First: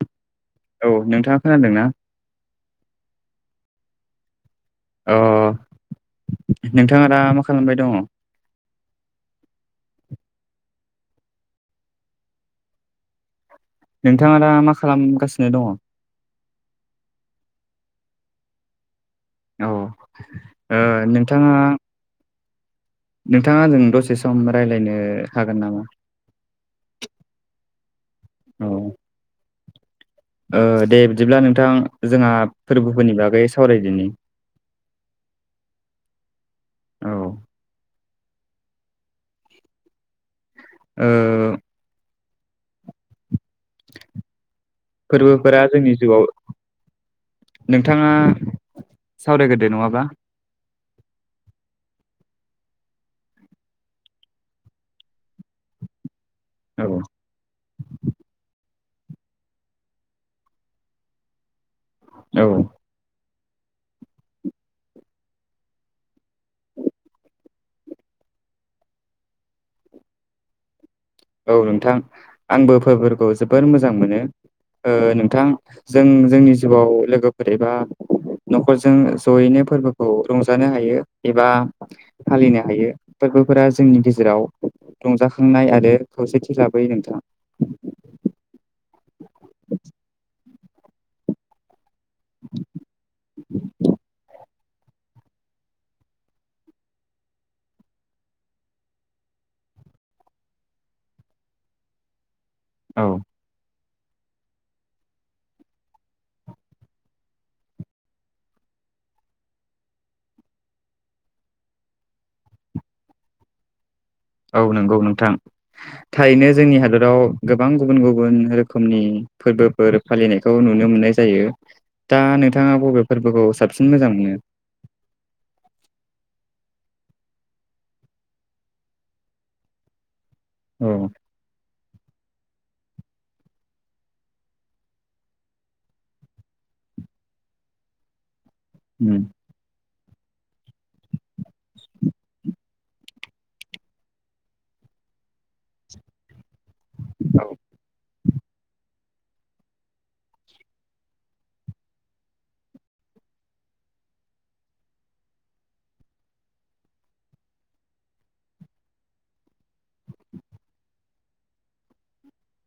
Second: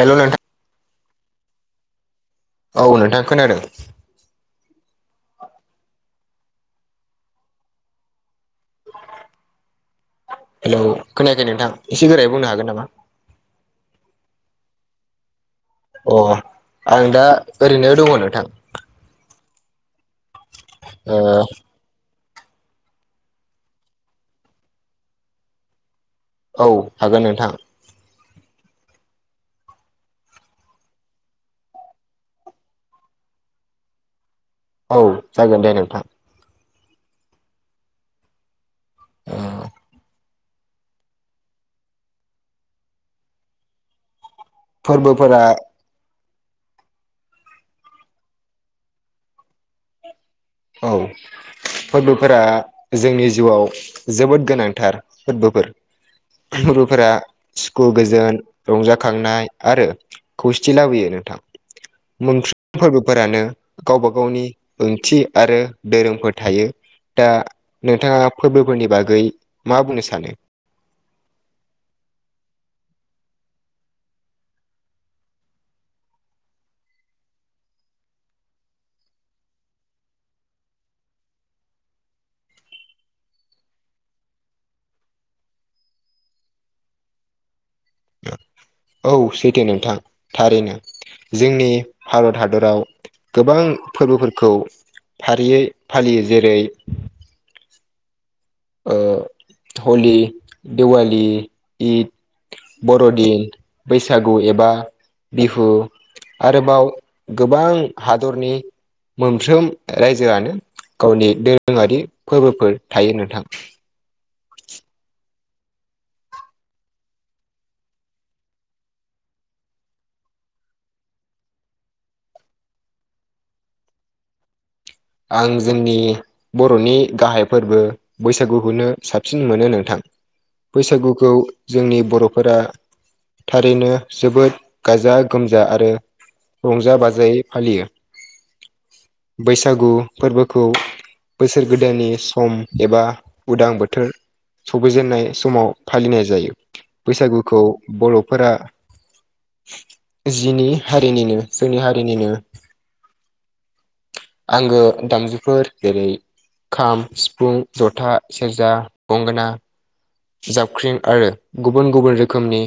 हेल' नोंथां औ नोंथाङा खोनादों ना? औ नोंथां खोनादों। अ नोंथाङा दा मा खालामबाय दङ? हेलौ खोनायाखै नोंथां एसे गोरायै बुंनो हागोन नामा। नोंथाङा दा मा खालामगासिनो दङ? अ आं दा ओरैनो दङ नोंथां। औ ओ नोंथाङा नोंथाङा जों दसे सम रायज्लायनो हागोन नामा? औ हागोन नोंथां। औ दे बिदिब्ला नोंथां जोंहा फोरबोफोरनि बागै सावरायदिनि। औ जागोन दे नोंथां। औ ओ फोरबोफोरा जोंनि जिउआव नोंथाङा सावरायग्रोदो नङाबा औ फोरबोफोरा जोंनि जिउआव जोबोद गोनांथार फोरबोफोर। औ फोरबोफोरा सुखु गोजोन रंजाखांनाय आरो खौसेथि लाबोयो नोंथां। औ मोनफ्रोम फोरबोफोरानो गावबा गावनि ओंथि आरो दोरोंफोर थायो। दा नोंथाङा फोरबोफोरनि बागै मा बुंनो सानो? औ नोंथां आंबो फोरफोरखौ जोबोर मोजां मोनो नोंथां जों जोंनि जिउआव लोगोफोर एबा न'खरजों जयैनो फोरबोखौ रंजानो हायो एबा फालिनो हायो फोरबोफोरा जोंनि गेजेराव रंजाखांनाय आरो खौसेथि लाबोयो नोंथां औ सैथो नोंथां थारैनो जोंनि भारत हादराव गोबां फोरबोफोरखौ फारियै फालियो जेरै हलि दिवलिी इद औ बर'दिन बैसागु एबा बिहु आरोबाव गोबां हादरनि मोनफ्रोम रायजोआनो गावनि दोरोङारि फोरबोफोर थायो नोंथां। औ नंगौ नोंथां। थारैनो जोंनि हादराव गोबां गुबुन गुबुन रोखोमनि फोरबोफोर फालिनायखौ नुनो मोननाय जायो दा नोंथाङा बबे फोरबोखौ साबसिन मोजां मोनो? आं जोंनि बर'नि गाहाय फोरबो बैसागुखौनो साबसिन मोनो नोंथां औ बैसागुखौ जोंनि बर'फोरा थारैनो जोबोद गाजा गोमजा आरो रंजा बाजायै फालियो। उम बैसागु फोरबोखौ बोसोर गोदाननि सम एबा उदां बोथोर सफैजेननाय समाव फालिनाय जायो बैसागुखौ बर'फोरा जिनि हारिनिनो जोंनि हारिनिनो आंगो दामजुफोर जेरै खाम सिफुं जथा सेरजा गंगोना जाबख्रिं आरो गुबुन गुबुन रोखोमनि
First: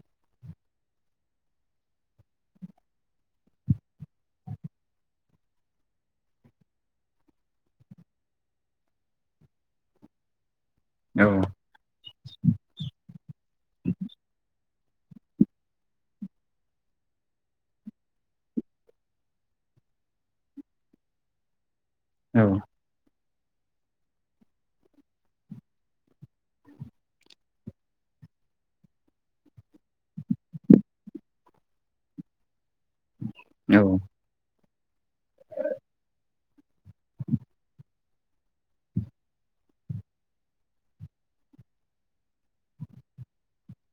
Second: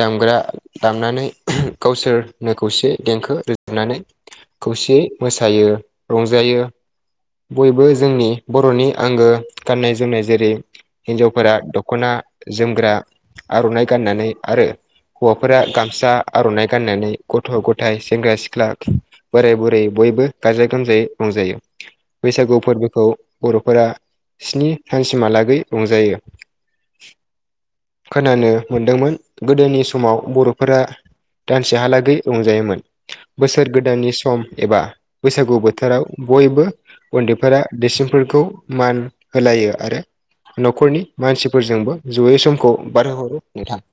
दामग्रा दामनानै ओहो गावसोरनो खौसे देंखो रोजाबनानै खौसेयै मोसायो रंजायो। बयबो जोंनि बर'नि आंगो गाननाय जोमनाय। जेरै औ हिन्जावफोरा दख'ना जोमग्रा आर'नाइ गाननानै आरो हौवाफोरा गामसा आर'नाइ गाननानै गथ' गथाइ सेंग्रा सिख्ला बोराय बुरै बयबो गाजा गोमजायै रंजायो। औ बैसागु फोरबोखौ बर'फोरा स्नि सानसिमहालागै रंजायो। खोनानो मोनदोंमोन गोदोनि समाव बर'फोरा दानसेहालागै रंजायोमोन बोसोर औ गोदाननि सम एबा गु बोथोराव बयबो उन्दैफोरा दैसिमफोरखौ मान होलायो आरो न'खरनि मानसिफोरजोंबो जयै समखौ बारहोहरो नोंथां।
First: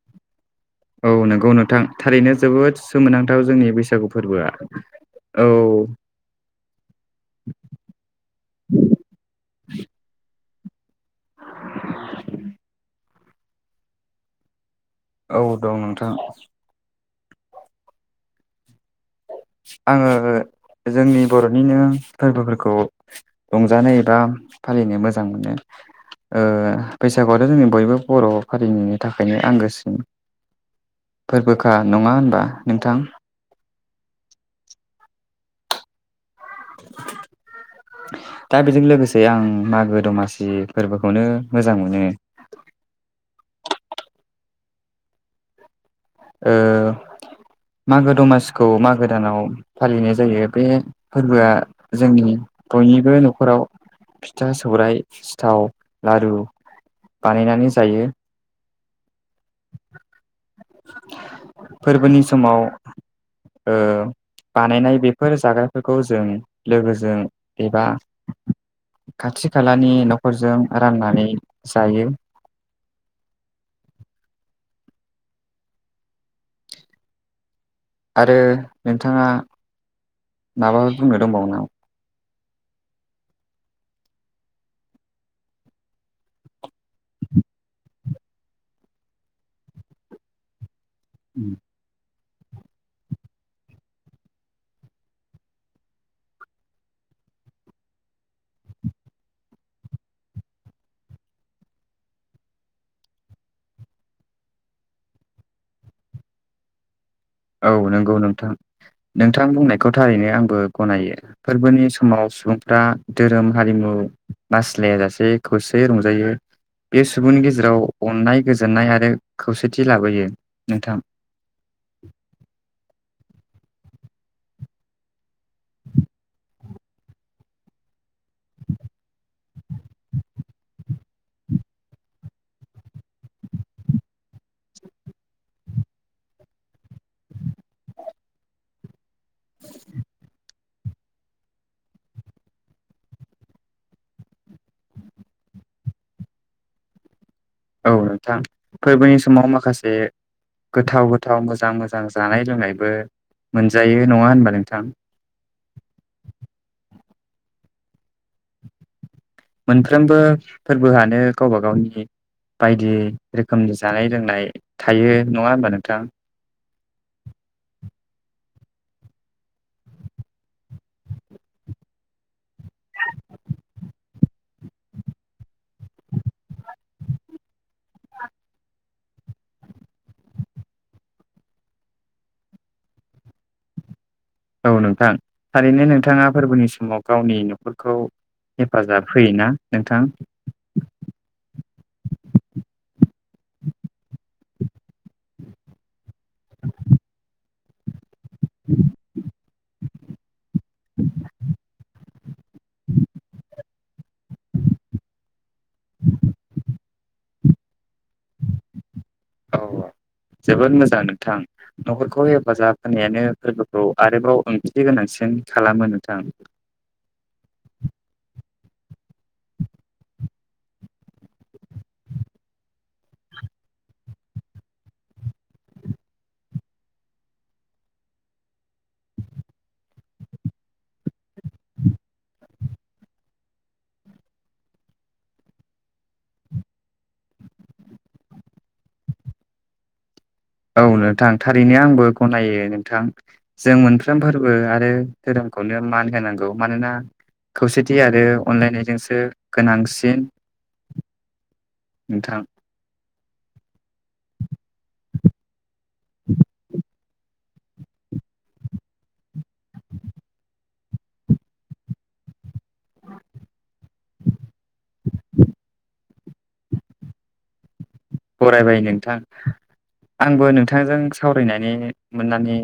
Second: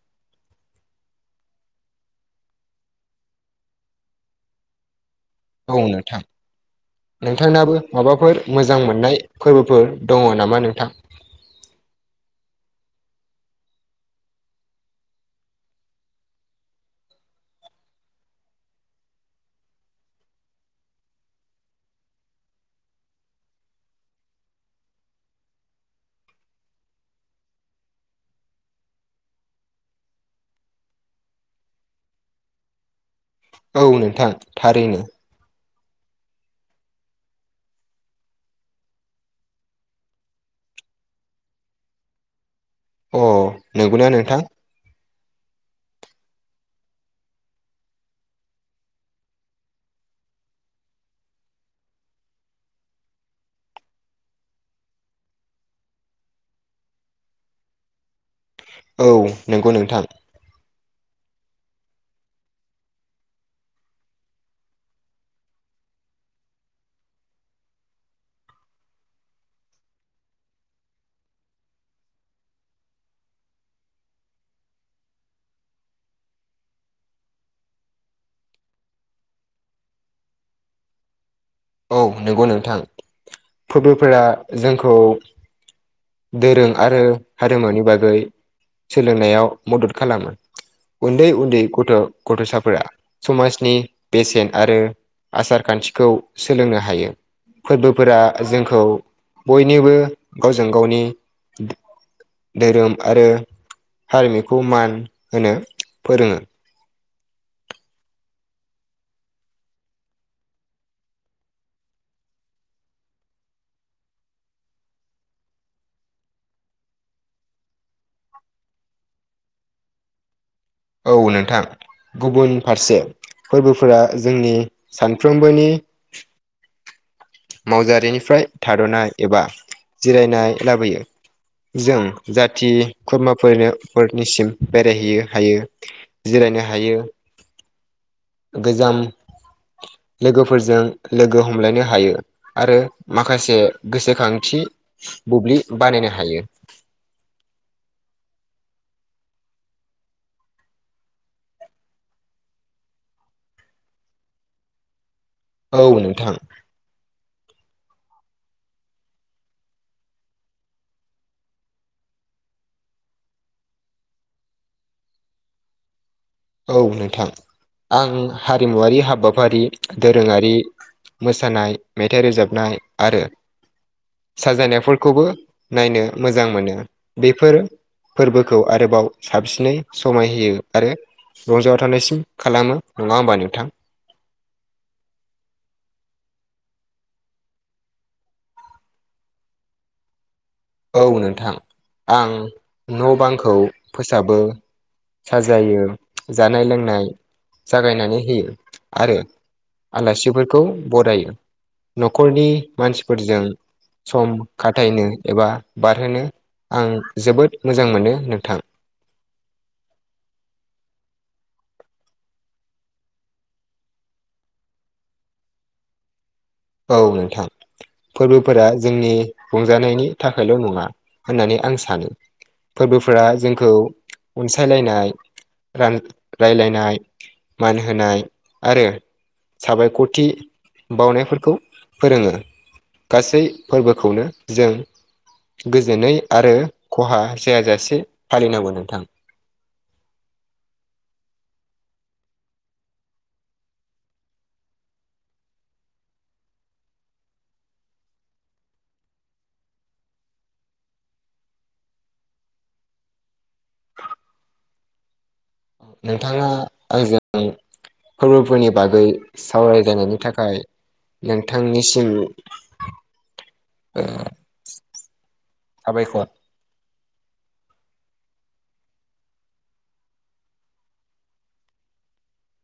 औ नंगौ नोंथां थारैनो जोबोद सोमोनांथाव जोंनि बैसागु फोरबोआ। औ नोंथां। नोंथांनाबो माबाफोर मोजां मोननाय फोरबोफोर दङ नामा नोंथां? [inaudible] औ दं नोंथां। आङो जोंनि बर'निनो फोरबोफोरखौ रंजानो एबा फालिनो मोजां मोनो। ओ बैसागुआथ' जोंनि बयबो बर' हारिनिनि थाखायनो आंगोसिन। फोरबोखा नङा होनबा नोंथां? औ नोंथां थारैनो। [inaudible] दा बेजों लोगोसे आं मागो दमासि फोरबोखौनो मोजां मोनो। अ नंगौना नोंथां? ओ मागो दमासिखौ मागो दानाव फालिनाय जायो। बे फोरबोआ जोंनि बयनिबो न'खराव फिथा सौराइ सिथाव लारु बानायनानै जायो। औ नंगौ नोंथां। फोरबोनि समाव ओ बानायनाय बेफोर जाग्राफोरखौ जों लोगोजों एबा खाथि खालानि न'खरजों राननानै जायो। आरो नोंथाङा माबाफोर बुंनो दंबावो नामा? औ नंगौ नोंथां। फोरबोफोरा जोंखौ [inaudible] दोरों आरो हारिमुनि बागै सोलोंनायाव मदद खालामो। उन्दै उन्दै गथ' गथ'साफोरा समाजनि बेसेन आरो आसार खान्थिखौ सोलोंनो हायो। फोरबोफोरा जोंखौ बयनोबो गावजों गावनि धोरोम आरो हारिमिखौ मान होनो फोरोङो। औ नंगौ नोंथां। नोंथां बुंनायखौ थारैनो आंबो गनायो। फोरबोनि समाव सुबुंफ्रा धोरोम हारिमु बासिलाया जासे खौसेयै रंजायो। बे सुबुंनि गेजेराव अननाय गोजोननाय आरो खौसेथि लाबोयो नोंथां। औ नोंथां। गुबुन फारसे फोरबोफोरा जोंनि सानफ्रोमबोनि मावजारिनिफ्राय थाद'नाय एबा जिरायनाय लाबोयो। जों जाथि खुरमाफोरनो फोरनिसिम बेरायहैनो हायो। जिरायनो हायो। [inaudible] गोजाम लोगोफोरजों लोगो हमलायनो हायो। आरो माखासे गोसोखांथि बुब्लि बानायनो हायो। औ नोंथां फोरबोनि समाव माखासे गोथाव- गोथाव मोजां -मोजां जानाय लोंनायबो मोनजायो नङा होनबा नोंथां। औ नोंथां मोनफ्रोमबो फोरबोआनो गावबा गावनि बायदि रोखोमनि जानाय लोंनाय थायो नङा होमबा नोंथां? औ नोंथां आं हारिमुवारि हाबाफारि दोरोङारि मोसानाय, मेथाइ रोजाबनाय, आरो साजायनायफोरखौबो नायनो मोजां मोनो। बेफोरो फोरबोखौ आरोबाव साबसिनै समाय होयो आरो रंजाव थानायसिम खालामो नङा होमबा नोंथां। औ नोंथां थारैनो नोंथाङा फोरबोनि समाव गावनि न'खरखौ हेफाजाब होयोना नोंथां? औ नोंथां आं न' बांखौ फोसाबो साजायो जानाय लोंनाय जागायनानै होयो आरो आलासिफोरखौ बरायो। न'खरनि मानसिफोरजों सम खाथायनो एबा बारहोनो आं जोबोद मोजां मोनो नोंथां। औ जोबोद मोजां नोंथां। न'खरखौ हेफाजाब होनायानो फोरबोखौ आरोबाव ओंथि गोनांसिन खालामो नोंथां औ नोंथां फोरबोफोरा जोंनि रंजानायनि थाखायल' नङा होननानै आं सानो फोरबोफोरा जोंखौ अनसायलायनाय रान राय्लायनाय मान होनाय आरो साबायख'थि बावनायफोर खौ फोरोङो गासै फोरबोखौनो जों गोजोनै आरो खहा जायाजासे फालिनांगौ नोंथां औ नोंथां थारैनो आंबो गनायो नोंथां जों मोनफ्रोम फोरबो आरो धोरोमखौनो मान होनांगौ। मानोना खौसेथि आरो अनलायनायजोंसो गोनांसिन नोंथां नोंथाङा आंजों फोरबोफोरनि बागै सावरायलायनायनि थाखाय नोंथांनिसिम ओ साबायख फरायबाय नोंथां आंबो नोंथांजों सावरायनानै मोननानै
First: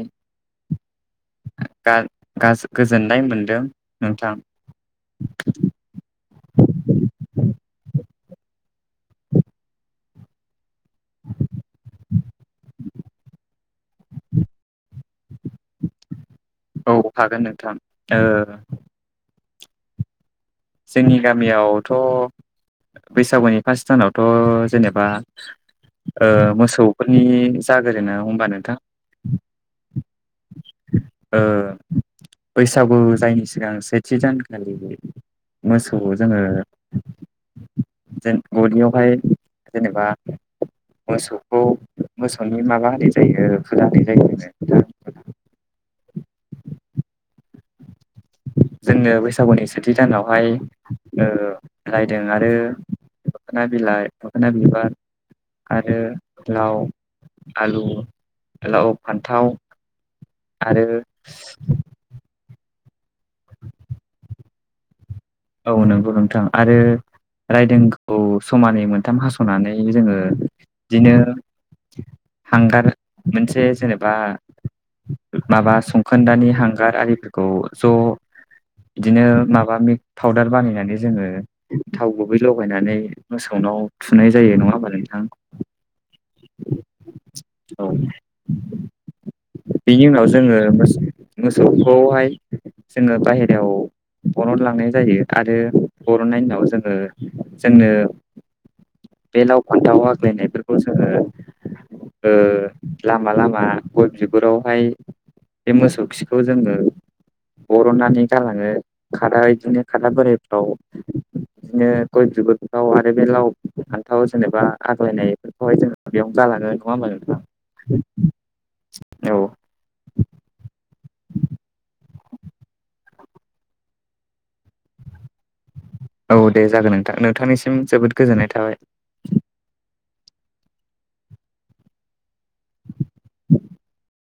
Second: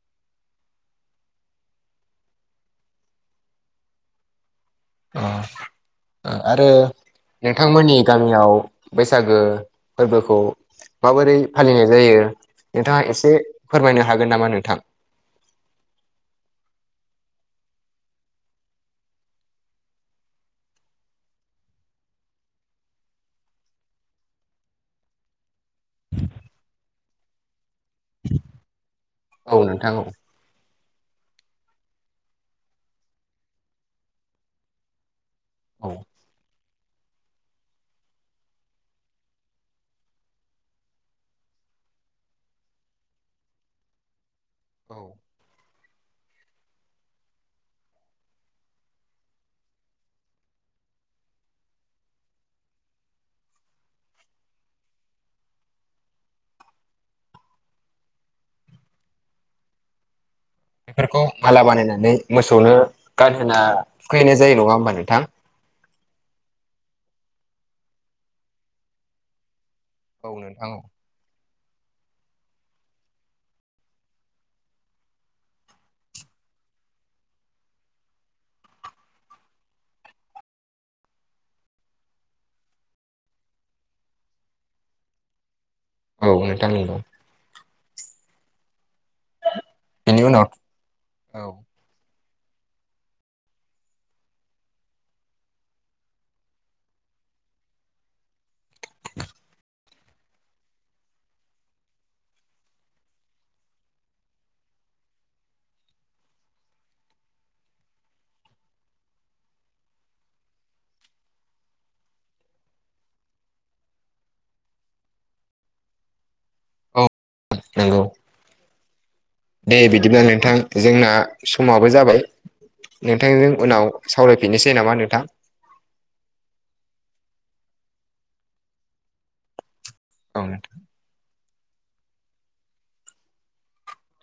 गोजोननाय मोनदों नोंथां। अ आरो नोंथांमोननि गामियाव बैसागो फोरबोखौ माबोरै फालिनाय जायो नोंथाङा एसे फोरमायनो हागोन नामा नोंथां? औ हागोन नोंथां ओ जोंनि गामियावथ' बैसागुनि फार्स सानावथ' जेनेबा मोसौफोरनि जागोर ना होमबा नोंथां औ नोंथां औ ओ बैसागु जायनि सिगां सेथि जानखालि औ मोसौ जोङो गिबिवहाय जेनेबा मोसौखौ मोसौनि माबा होनाय जायो फुजा होनाय जायो दा औ [inaudible] जोंनो बैसागुनि सेथि दानावहाय रायदों आरो मोखोना बि लाइ, मोखोना बिबार आरो लाव आलु लाव फान्थाव आरो बेफोरखौ माला बानायनानै मोसौनो गानहोना थुखैहैनाय जायो नङा होमबा नोंथां? औ नंगौ नोंथां आरो रायदोंखौ समानै मोनथाम हास नानै जोङो औ नोंथां औ बिदिनो हांगार मोनसे जेनेबा माबा संखोनदानि हांगार आरिफोरखौ ज' बिदिनो माबा मिक्क पाउदार बानायनानै जोङो थाव गुबै लगायनानै मोसौनाव थुनाय जायो नङा होमबा नोंथां? औ नोंथां नोंगौ औ बिनि उनाव जोङो मोसौ औ मोसौखौहाय जोङो बाहेरायाव बरनलांनाय जायो आरो बरननाइनाव जोङो जोंनो बे लाव फान्थाव न्थाव आगालायनायफोरखौ जोङो ओ लामा लामा गय बिगुरावहाय बे मोसौ खिखौ जोङो बरननानै गालाङो खादा बिदिनो खदा बोराइफ्राव बिदिनो गय बिगुरफोराव आरो बे लाव फान्थाव जेनेबा आग्लायनाय बेखौहाय जों बेयावनो गालांनो नङा औ होमबा नोंथां नंगौ औ दे बिदिब्ला नोंथां जोंना समाबो जाबाय नोंथांजों उनाव सावरायफिननोसै नामा नोंथां? औ दे जागोन नोंथां नोंथांनिसिम जोबोद गोजोननाय थाबाय। औ औ